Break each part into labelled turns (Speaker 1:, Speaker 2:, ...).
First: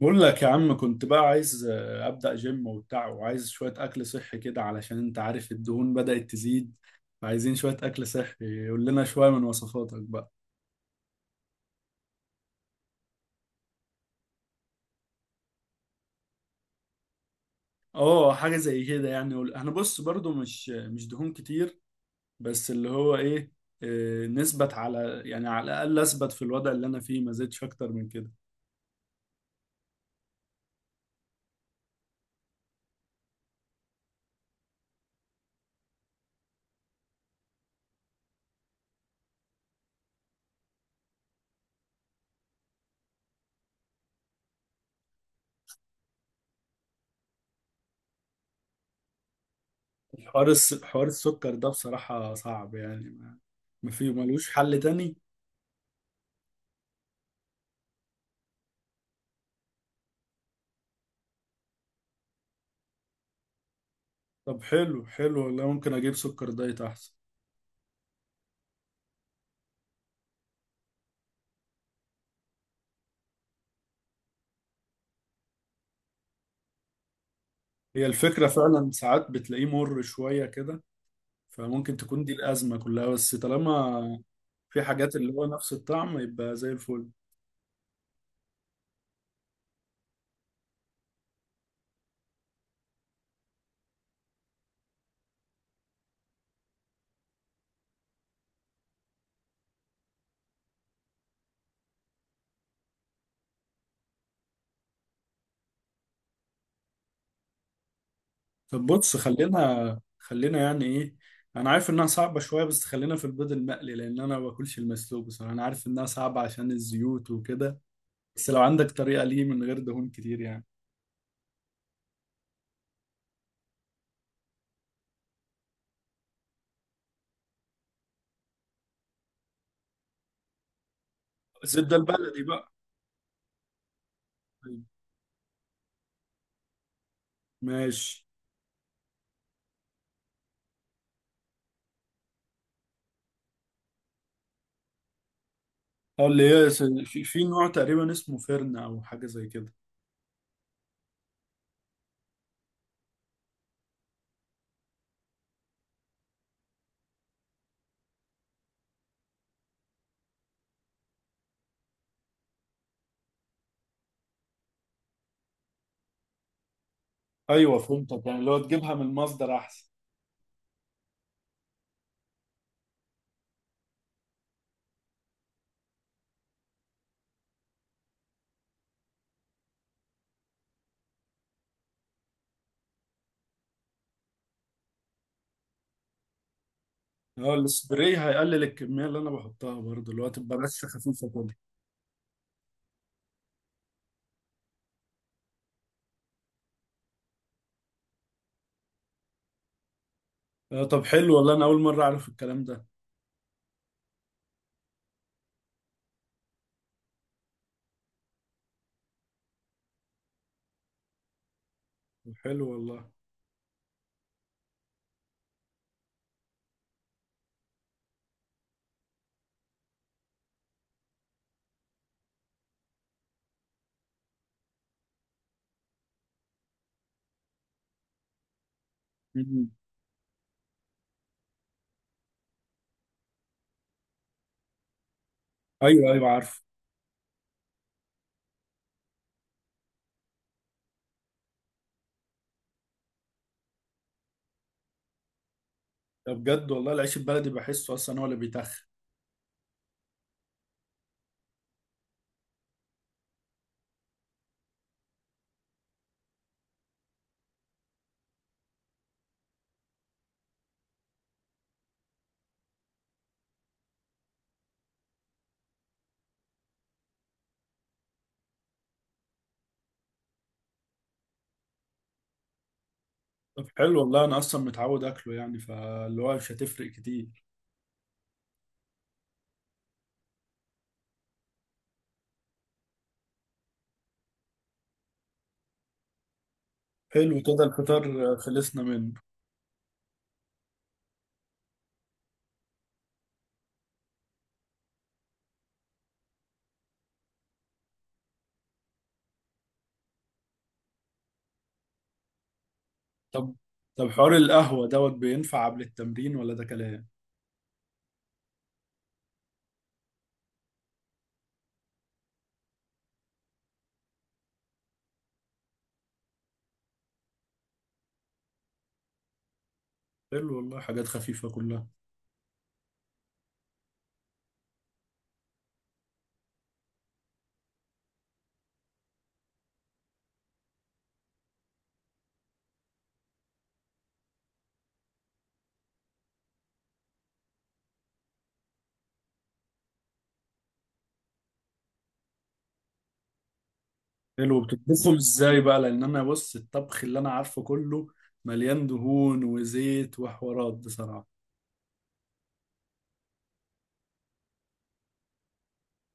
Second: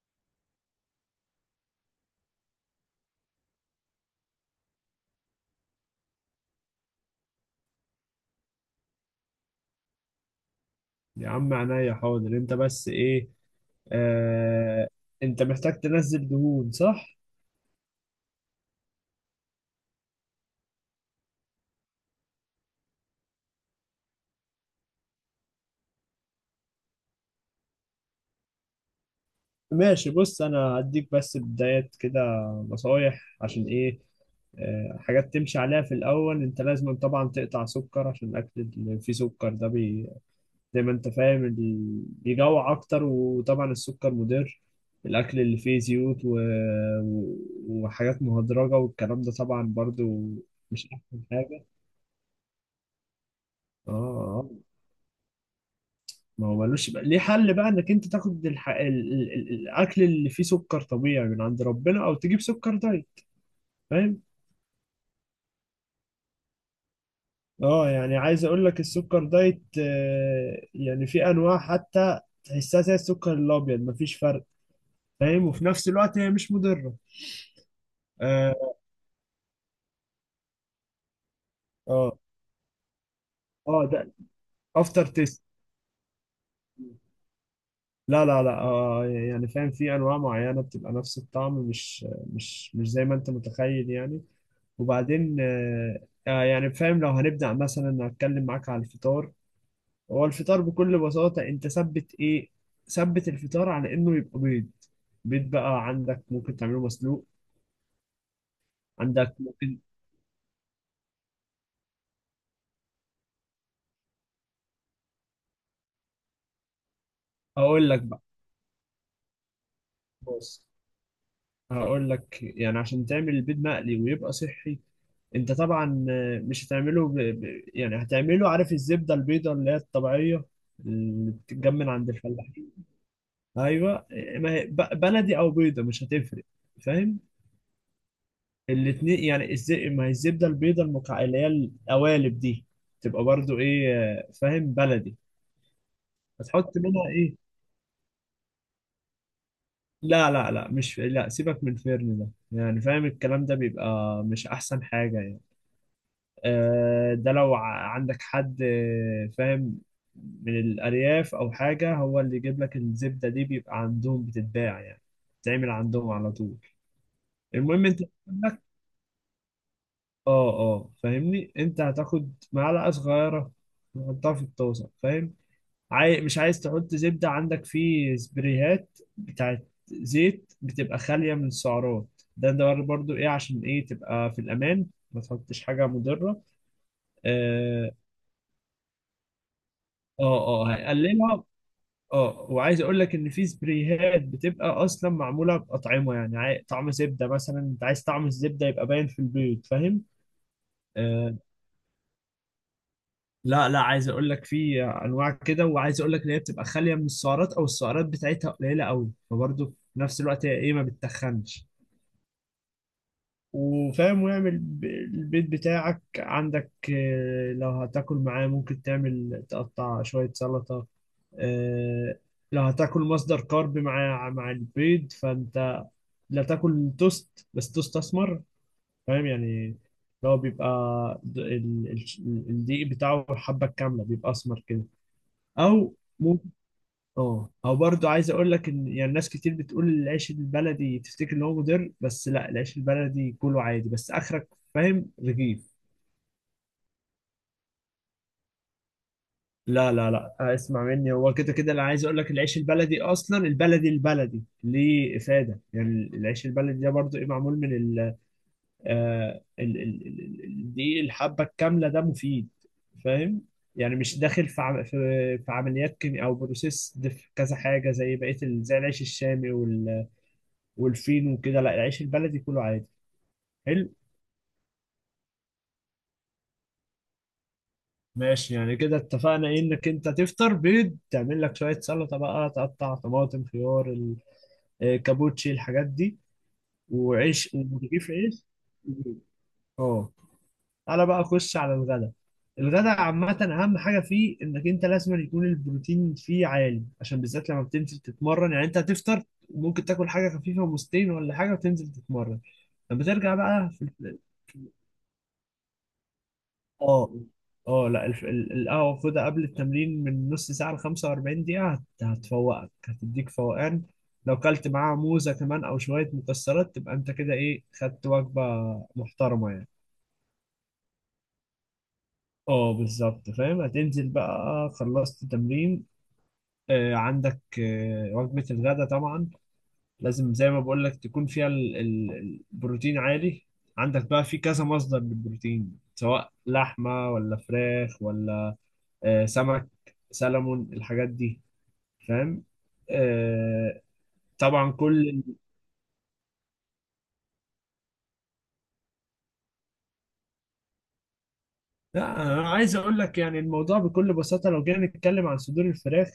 Speaker 1: بقول لك يا عم، كنت بقى عايز ابدا جيم وبتاع، وعايز شويه اكل صحي كده علشان انت عارف الدهون بدات تزيد. فعايزين شويه اكل صحي، قول لنا شويه من وصفاتك بقى.
Speaker 2: يا عم عينيا حاضر. انت بس ايه؟ آه انت محتاج تنزل دهون، صح؟
Speaker 1: اه، حاجه زي كده يعني. انا بص برضو مش دهون كتير، بس اللي هو ايه، نثبت على، يعني على الاقل اثبت في الوضع اللي انا فيه، ما زدتش اكتر من كده.
Speaker 2: ماشي، بص انا هديك بس بدايات كده، نصايح عشان ايه. حاجات تمشي عليها في الاول. انت لازم طبعا تقطع سكر، عشان الاكل اللي فيه سكر ده بي زي ما انت فاهم بيجوع اكتر، وطبعا السكر مضر. الاكل اللي فيه زيوت و... وحاجات مهدرجة والكلام ده طبعا برضو مش
Speaker 1: حوار
Speaker 2: احسن
Speaker 1: السكر
Speaker 2: حاجة.
Speaker 1: ده بصراحه صعب يعني، ما
Speaker 2: اه
Speaker 1: فيه
Speaker 2: آه.
Speaker 1: ملوش حل تاني؟
Speaker 2: ما هو ملوش بقى ليه حل بقى، انك انت تاخد الح... ال... ال... ال- الاكل اللي فيه سكر طبيعي من عند ربنا، او تجيب سكر دايت، فاهم؟
Speaker 1: طب حلو حلو والله، ممكن اجيب سكر دايت احسن.
Speaker 2: اه، يعني عايز اقول لك السكر دايت يعني في انواع حتى تحسها زي السكر الابيض، مفيش فرق، فاهم؟ وفي نفس الوقت هي مش مضره.
Speaker 1: هي الفكرة
Speaker 2: اه
Speaker 1: فعلا، ساعات بتلاقيه مر شوية كده، فممكن
Speaker 2: اه
Speaker 1: تكون دي الأزمة كلها. بس
Speaker 2: اه ده
Speaker 1: طالما في
Speaker 2: افتر
Speaker 1: حاجات اللي
Speaker 2: تيست؟
Speaker 1: هو نفس الطعم، يبقى زي الفل.
Speaker 2: لا لا لا، يعني فاهم، في انواع معينه بتبقى نفس الطعم، مش زي ما انت متخيل يعني. وبعدين يعني فاهم، لو هنبدأ مثلا هتكلم معاك على الفطار. هو الفطار بكل بساطة انت ثبت ايه؟ ثبت الفطار على انه يبقى بيض. بيض بقى عندك ممكن تعمله مسلوق،
Speaker 1: طب بص،
Speaker 2: عندك ممكن.
Speaker 1: خلينا خلينا يعني إيه، أنا عارف إنها صعبة شوية، بس خلينا في البيض المقلي، لأن أنا ما باكلش المسلوق بصراحة. أنا عارف إنها صعبة عشان الزيوت وكده،
Speaker 2: اقول لك بقى،
Speaker 1: بس لو عندك طريقة ليه من غير دهون كتير
Speaker 2: بص
Speaker 1: يعني.
Speaker 2: هقول لك يعني عشان تعمل البيض مقلي ويبقى صحي. انت طبعا مش هتعمله يعني هتعمله، عارف الزبدة البيضة اللي هي الطبيعية، اللي بتتجمن
Speaker 1: الزبدة
Speaker 2: عند
Speaker 1: البلدي
Speaker 2: الفلاحين؟
Speaker 1: بقى.
Speaker 2: ايوه، ما هي بلدي او بيضة مش هتفرق، فاهم؟
Speaker 1: ماشي.
Speaker 2: الاتنين يعني ما هي الزبده البيضه اللي هي القوالب دي، تبقى برضو ايه فاهم، بلدي.
Speaker 1: اه، اللي هي
Speaker 2: هتحط منها
Speaker 1: في
Speaker 2: ايه؟
Speaker 1: في نوع تقريبا اسمه فرن أو حاجة زي كده.
Speaker 2: لا لا لا، مش، لا سيبك من الفرن ده، يعني فاهم الكلام ده بيبقى مش احسن حاجه يعني. ده لو عندك حد فاهم، من الارياف او حاجه، هو اللي يجيب لك الزبده دي، بيبقى عندهم بتتباع يعني، بتتعمل عندهم على طول.
Speaker 1: أيوه
Speaker 2: المهم انت،
Speaker 1: فهمتك، يعني اللي هو تجيبها من المصدر أحسن.
Speaker 2: اه اه فاهمني، انت هتاخد معلقه صغيره تحطها في الطاسه، فاهم؟ مش عايز تحط زبده. عندك في سبريهات بتاعت زيت بتبقى خاليه من السعرات، ده ده برضو ايه عشان ايه، تبقى في الامان، ما تحطش حاجه مضره.
Speaker 1: اه،
Speaker 2: اه
Speaker 1: السبراي هيقلل الكميه اللي انا بحطها برضه، اللي
Speaker 2: اه
Speaker 1: هو تبقى بس خفيفه
Speaker 2: هيقللها.
Speaker 1: كده.
Speaker 2: اه، وعايز اقول لك ان في سبريهات بتبقى اصلا معموله باطعمه، يعني طعم زبده مثلا، انت عايز طعم الزبده يبقى باين في البيض، فاهم؟
Speaker 1: آه، طب حلو
Speaker 2: آه،
Speaker 1: والله، انا اول مره اعرف الكلام ده.
Speaker 2: لا لا، عايز اقول لك في انواع كده، وعايز اقول لك ان هي بتبقى خاليه من السعرات، او السعرات بتاعتها قليله قوي، فبرضه في نفس الوقت هي ايه، ما بتتخنش.
Speaker 1: طب حلو والله.
Speaker 2: وفاهم، ويعمل البيت بتاعك، عندك لو هتاكل معاه، ممكن تعمل تقطع شويه سلطه. آه، لو هتاكل مصدر كارب مع البيض، فانت لا تاكل توست، بس توست اسمر. فاهم، يعني
Speaker 1: مم.
Speaker 2: اللي هو بيبقى الدقيق بتاعه الحبه الكامله بيبقى اسمر كده. او
Speaker 1: ايوه ايوه
Speaker 2: ممكن،
Speaker 1: عارف.
Speaker 2: اه، او برضو عايز اقول لك ان، يعني ناس كتير بتقول العيش البلدي، تفتكر ان هو مضر، بس لا، العيش البلدي كله عادي، بس اخرك، فاهم، رغيف.
Speaker 1: ده بجد والله، العيش البلدي بحسه اصلا هو اللي بيتخن.
Speaker 2: لا لا لا، اسمع مني، هو كده كده، انا عايز اقول لك العيش البلدي اصلا، البلدي البلدي ليه افاده. يعني العيش البلدي ده برضو ايه، معمول من ال آه ال ال ال ال- الدقيق الحبه الكامله، ده مفيد، فاهم؟ يعني مش داخل في في عمليات كيمياء او بروسيس، كذا حاجه زي بقيه زي العيش الشامي والفين وكده، لا العيش البلدي كله عادي.
Speaker 1: طب
Speaker 2: حلو،
Speaker 1: حلو والله، انا اصلا متعود اكله يعني، فاللي هو مش هتفرق كتير.
Speaker 2: ماشي، يعني كده اتفقنا ايه، انك انت تفطر بيض، تعمل لك شوية سلطة بقى، تقطع طماطم، خيار، كابوتشي، الحاجات دي،
Speaker 1: حلو
Speaker 2: وعيش،
Speaker 1: كده
Speaker 2: ورغيف
Speaker 1: الفطار،
Speaker 2: عيش.
Speaker 1: خلصنا منه.
Speaker 2: اه، تعالى بقى اخش على الغدا. الغدا عامة أهم حاجة فيه إنك أنت لازم يكون البروتين فيه عالي، عشان بالذات لما بتنزل تتمرن. يعني أنت هتفطر، ممكن تاكل حاجة خفيفة ومستين ولا حاجة وتنزل تتمرن. لما ترجع
Speaker 1: طب
Speaker 2: بقى في،
Speaker 1: طب حوار القهوه دوت بينفع قبل التمرين ولا ده كلام؟
Speaker 2: اه اه لا القهوة خدها قبل التمرين من نص ساعة ل 45 دقيقة، هتفوقك، هتديك فوقان. لو كلت معاها موزة كمان أو شوية مكسرات، تبقى أنت كده إيه، خدت وجبة محترمة يعني.
Speaker 1: حلو والله، حاجات خفيفه كلها.
Speaker 2: اه بالظبط، فاهم، هتنزل بقى، خلصت تمرين، عندك وجبة الغداء طبعا لازم زي ما بقول لك تكون فيها البروتين عالي. عندك بقى في كذا مصدر للبروتين، سواء لحمة ولا فراخ ولا سمك، سلمون، الحاجات دي، فاهم. آه،
Speaker 1: حلو،
Speaker 2: طبعا
Speaker 1: بتطبخهم
Speaker 2: كل،
Speaker 1: ازاي بقى، لان انا بص الطبخ اللي انا عارفه كله مليان دهون وزيت وحوارات بصراحة.
Speaker 2: لا انا عايز اقول لك يعني الموضوع بكل بساطه، لو جينا نتكلم عن صدور الفراخ،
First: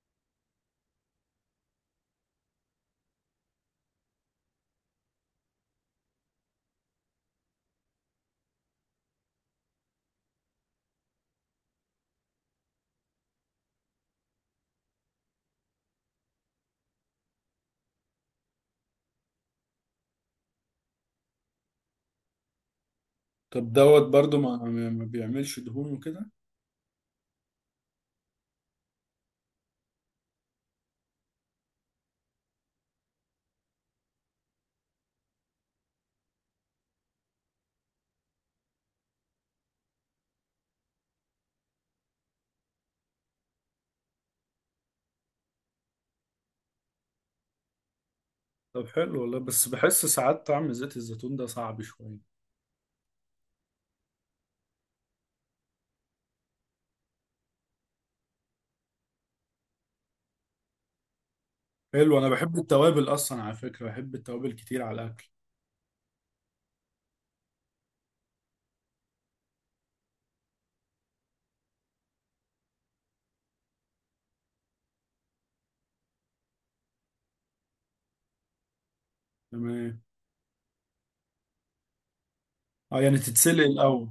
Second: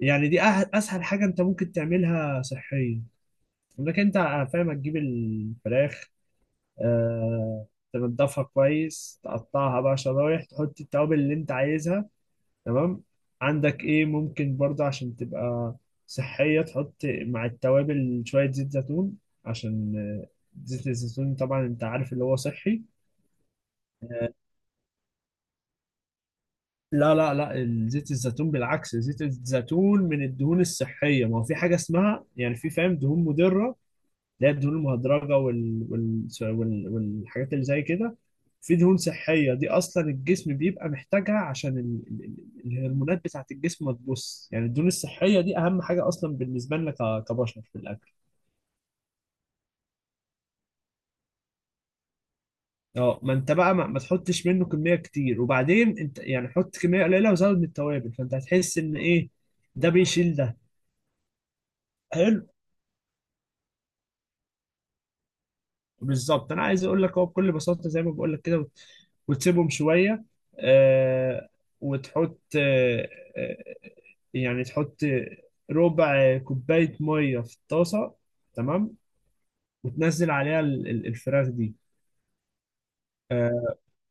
Speaker 2: يعني دي اسهل حاجه انت ممكن تعملها صحيا. انك انت فاهم، تجيب الفراخ، آه، تنضفها كويس، تقطعها بقى شرايح، تحط التوابل اللي انت عايزها، تمام؟ عندك ايه، ممكن برضه عشان تبقى صحية، تحط مع التوابل شوية زيت زيتون، عشان آه، زيت الزيتون طبعا انت عارف اللي هو صحي.
Speaker 1: طب دوت
Speaker 2: آه،
Speaker 1: برضو ما بيعملش دهون وكده؟
Speaker 2: لا لا لا، زيت الزيتون بالعكس، زيت الزيتون من الدهون الصحية. ما هو في حاجة اسمها، يعني في فاهم، دهون مضرة، اللي هي الدهون المهدرجه والحاجات اللي زي كده. في دهون صحيه، دي اصلا الجسم بيبقى محتاجها عشان الهرمونات بتاعه الجسم. ما تبص يعني، الدهون الصحيه دي اهم حاجه اصلا بالنسبه لنا كبشر في الاكل.
Speaker 1: طب حلو والله، بس بحس ساعات طعم زيت الزيتون ده صعب شوية.
Speaker 2: اه، ما انت بقى ما تحطش منه كميه كتير، وبعدين انت يعني حط كميه قليله وزود من التوابل، فانت هتحس ان ايه، ده بيشيل ده.
Speaker 1: حلو، انا
Speaker 2: حلو،
Speaker 1: بحب التوابل اصلا على فكرة، بحب التوابل كتير على الاكل.
Speaker 2: بالظبط، انا عايز اقول لك هو بكل بساطه زي ما بقول لك كده، وتسيبهم شويه، آه وتحط آه، يعني تحط ربع كوبايه ميه في الطاسه، تمام،
Speaker 1: تمام.
Speaker 2: وتنزل عليها الفراخ دي.
Speaker 1: اه، يعني تتسلق
Speaker 2: اه
Speaker 1: الاول؟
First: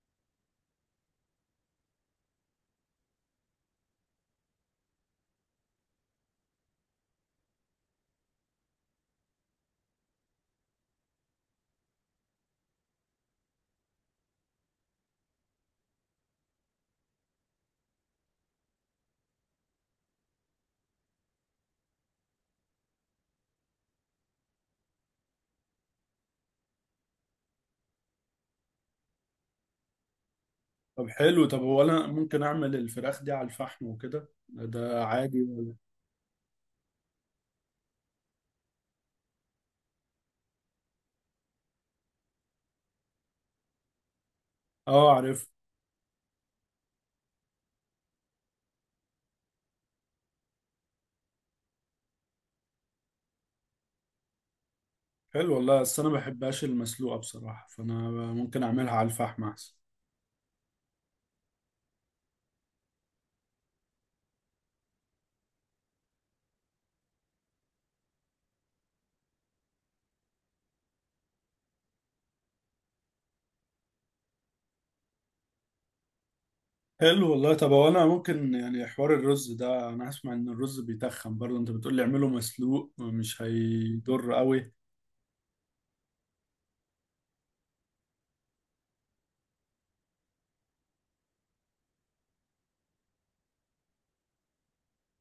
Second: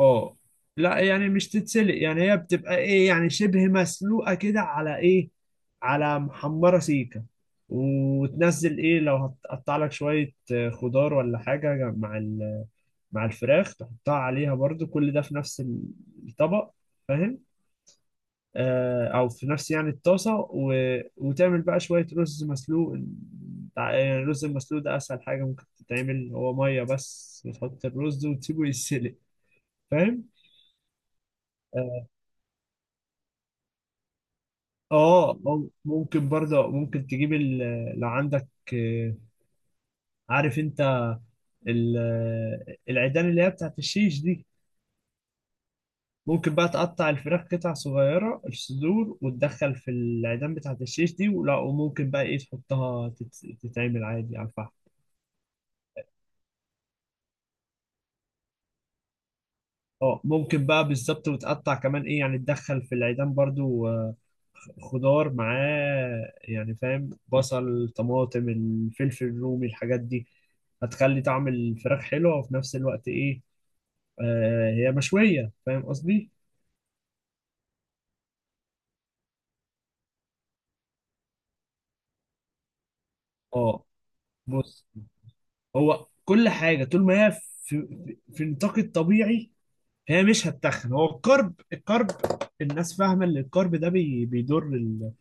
Speaker 2: آه. لا يعني مش تتسلق، يعني هي بتبقى ايه، يعني شبه مسلوقه كده، على ايه، على محمره سيكه. وتنزل ايه لو هتقطع لك شويه خضار ولا حاجه مع مع الفراخ، تحطها عليها برضو، كل ده في نفس الطبق، فاهم، او في نفس يعني الطاسه. وتعمل بقى شويه رز مسلوق. يعني الرز المسلوق ده اسهل حاجه ممكن تتعمل، هو ميه بس، وتحط الرز وتسيبه يتسلق، فاهم؟
Speaker 1: طب حلو، طب هو انا
Speaker 2: اه،
Speaker 1: ممكن اعمل الفراخ دي على الفحم وكده، ده عادي ولا؟
Speaker 2: ممكن برضه، ممكن تجيب لو عندك آه، عارف انت العيدان اللي هي بتاعت الشيش دي؟
Speaker 1: اه عارف.
Speaker 2: ممكن بقى تقطع الفراخ قطع صغيرة، الصدور، وتدخل في العيدان بتاعة الشيش دي، ولا وممكن بقى ايه تحطها تتعمل عادي على الفحم.
Speaker 1: حلو والله، بس انا ما بحبهاش المسلوقة بصراحة، فانا ممكن اعملها على الفحم احسن.
Speaker 2: اه، ممكن بقى، بالظبط، وتقطع كمان ايه، يعني تدخل في العيدان برضو خضار معاه، يعني فاهم، بصل، طماطم، الفلفل الرومي، الحاجات دي، هتخلي طعم الفراخ حلو، وفي نفس الوقت ايه، هي مشوية، فاهم قصدي.
Speaker 1: حلو والله، طب هو انا ممكن يعني حوار الرز ده، انا اسمع ان الرز بيتخن برضه، انت بتقول لي اعمله مسلوق مش
Speaker 2: اه،
Speaker 1: هيضر قوي؟
Speaker 2: بص، هو كل حاجة طول ما هي في، في نطاق الطبيعي هي مش هتتخن. هو الكرب، الكرب الناس فاهمه ان الكرب ده بي بيضر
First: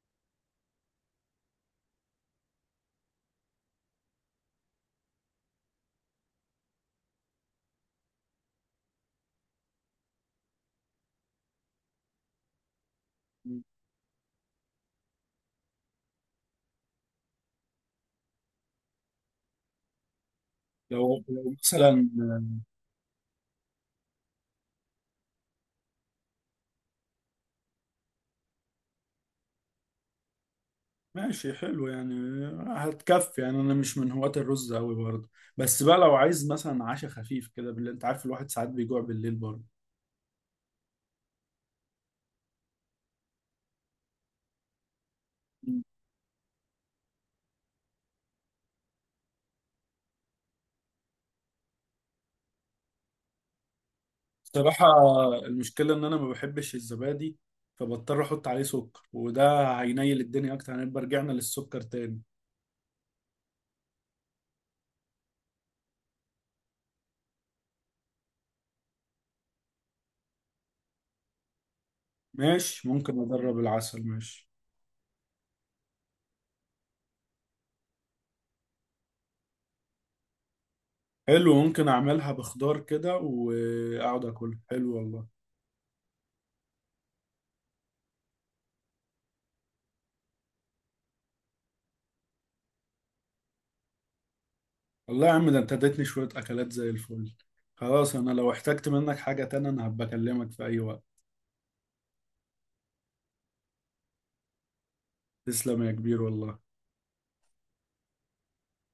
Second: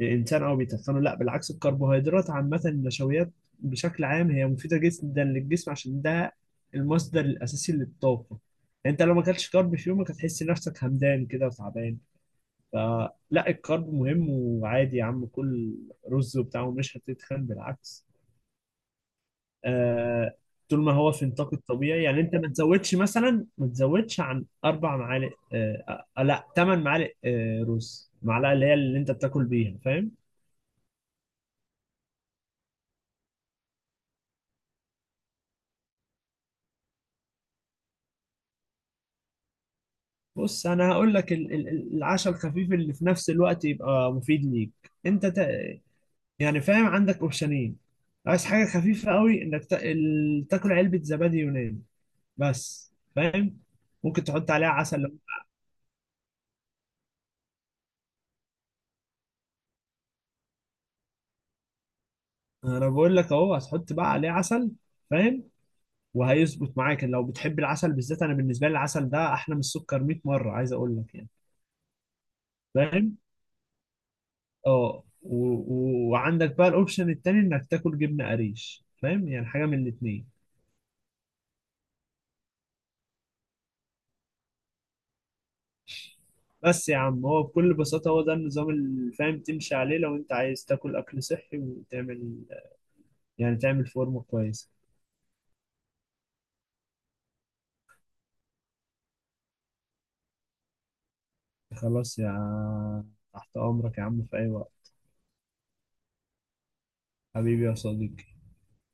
Speaker 2: الانسان او بيتخنه، لا بالعكس، الكربوهيدرات عامه، النشويات بشكل عام، هي مفيده جدا للجسم، عشان ده المصدر الاساسي للطاقه. انت لو ما اكلتش كرب في يومك هتحس نفسك همدان كده وتعبان. فلا، الكرب مهم، وعادي يا عم كل رز وبتاع ومش هتتخن، بالعكس. آه، طول ما هو
Speaker 1: لو
Speaker 2: في
Speaker 1: لو
Speaker 2: نطاق الطبيعي،
Speaker 1: مثلا،
Speaker 2: يعني انت ما تزودش مثلا، ما تزودش عن اربع معالق، لا ثمان معالق، رز، معلقه اللي هي اللي انت بتاكل بيها، فاهم؟
Speaker 1: ماشي حلو يعني. هتكفي يعني، انا مش من هواة الرز قوي برضه. بس بقى لو عايز مثلا عشاء خفيف كده بالليل، انت عارف الواحد ساعات بيجوع بالليل برضه.
Speaker 2: بص انا هقول لك العشاء الخفيف اللي في نفس الوقت يبقى مفيد ليك، انت تا... يعني فاهم، عندك اوبشنين. عايز حاجه خفيفه قوي، انك تاكل علبه زبادي يوناني بس، فاهم، ممكن تحط عليها
Speaker 1: بصراحة
Speaker 2: عسل.
Speaker 1: المشكلة ان انا ما بحبش الزبادي، فبضطر احط عليه سكر، وده هينيل الدنيا اكتر، هنبقى رجعنا للسكر تاني.
Speaker 2: انا بقول لك اهو، هتحط بقى عليه عسل، فاهم، وهيظبط معاك لو بتحب العسل، بالذات انا بالنسبه لي العسل ده احلى من السكر 100 مره، عايز اقول لك يعني.
Speaker 1: ماشي،
Speaker 2: فاهم،
Speaker 1: ممكن اجرب العسل، ماشي.
Speaker 2: اه، وعندك بقى الاوبشن التاني، انك تاكل جبنه قريش، فاهم، يعني حاجه من الاتنين.
Speaker 1: حلو، ممكن اعملها بخضار كده واقعد اكل، حلو والله.
Speaker 2: بس يا عم، هو بكل بساطه، هو ده النظام اللي فاهم تمشي عليه لو انت عايز تاكل اكل صحي، وتعمل يعني، تعمل فورمه كويسه.
Speaker 1: والله يا عم، ده انت اديتني شوية اكلات زي الفل. خلاص، انا لو احتجت منك حاجة تانية انا هبقى اكلمك في اي وقت.
Speaker 2: خلاص يا، تحت امرك يا عم في اي وقت،
Speaker 1: تسلم يا كبير والله.
Speaker 2: حبيبي يا صديقي.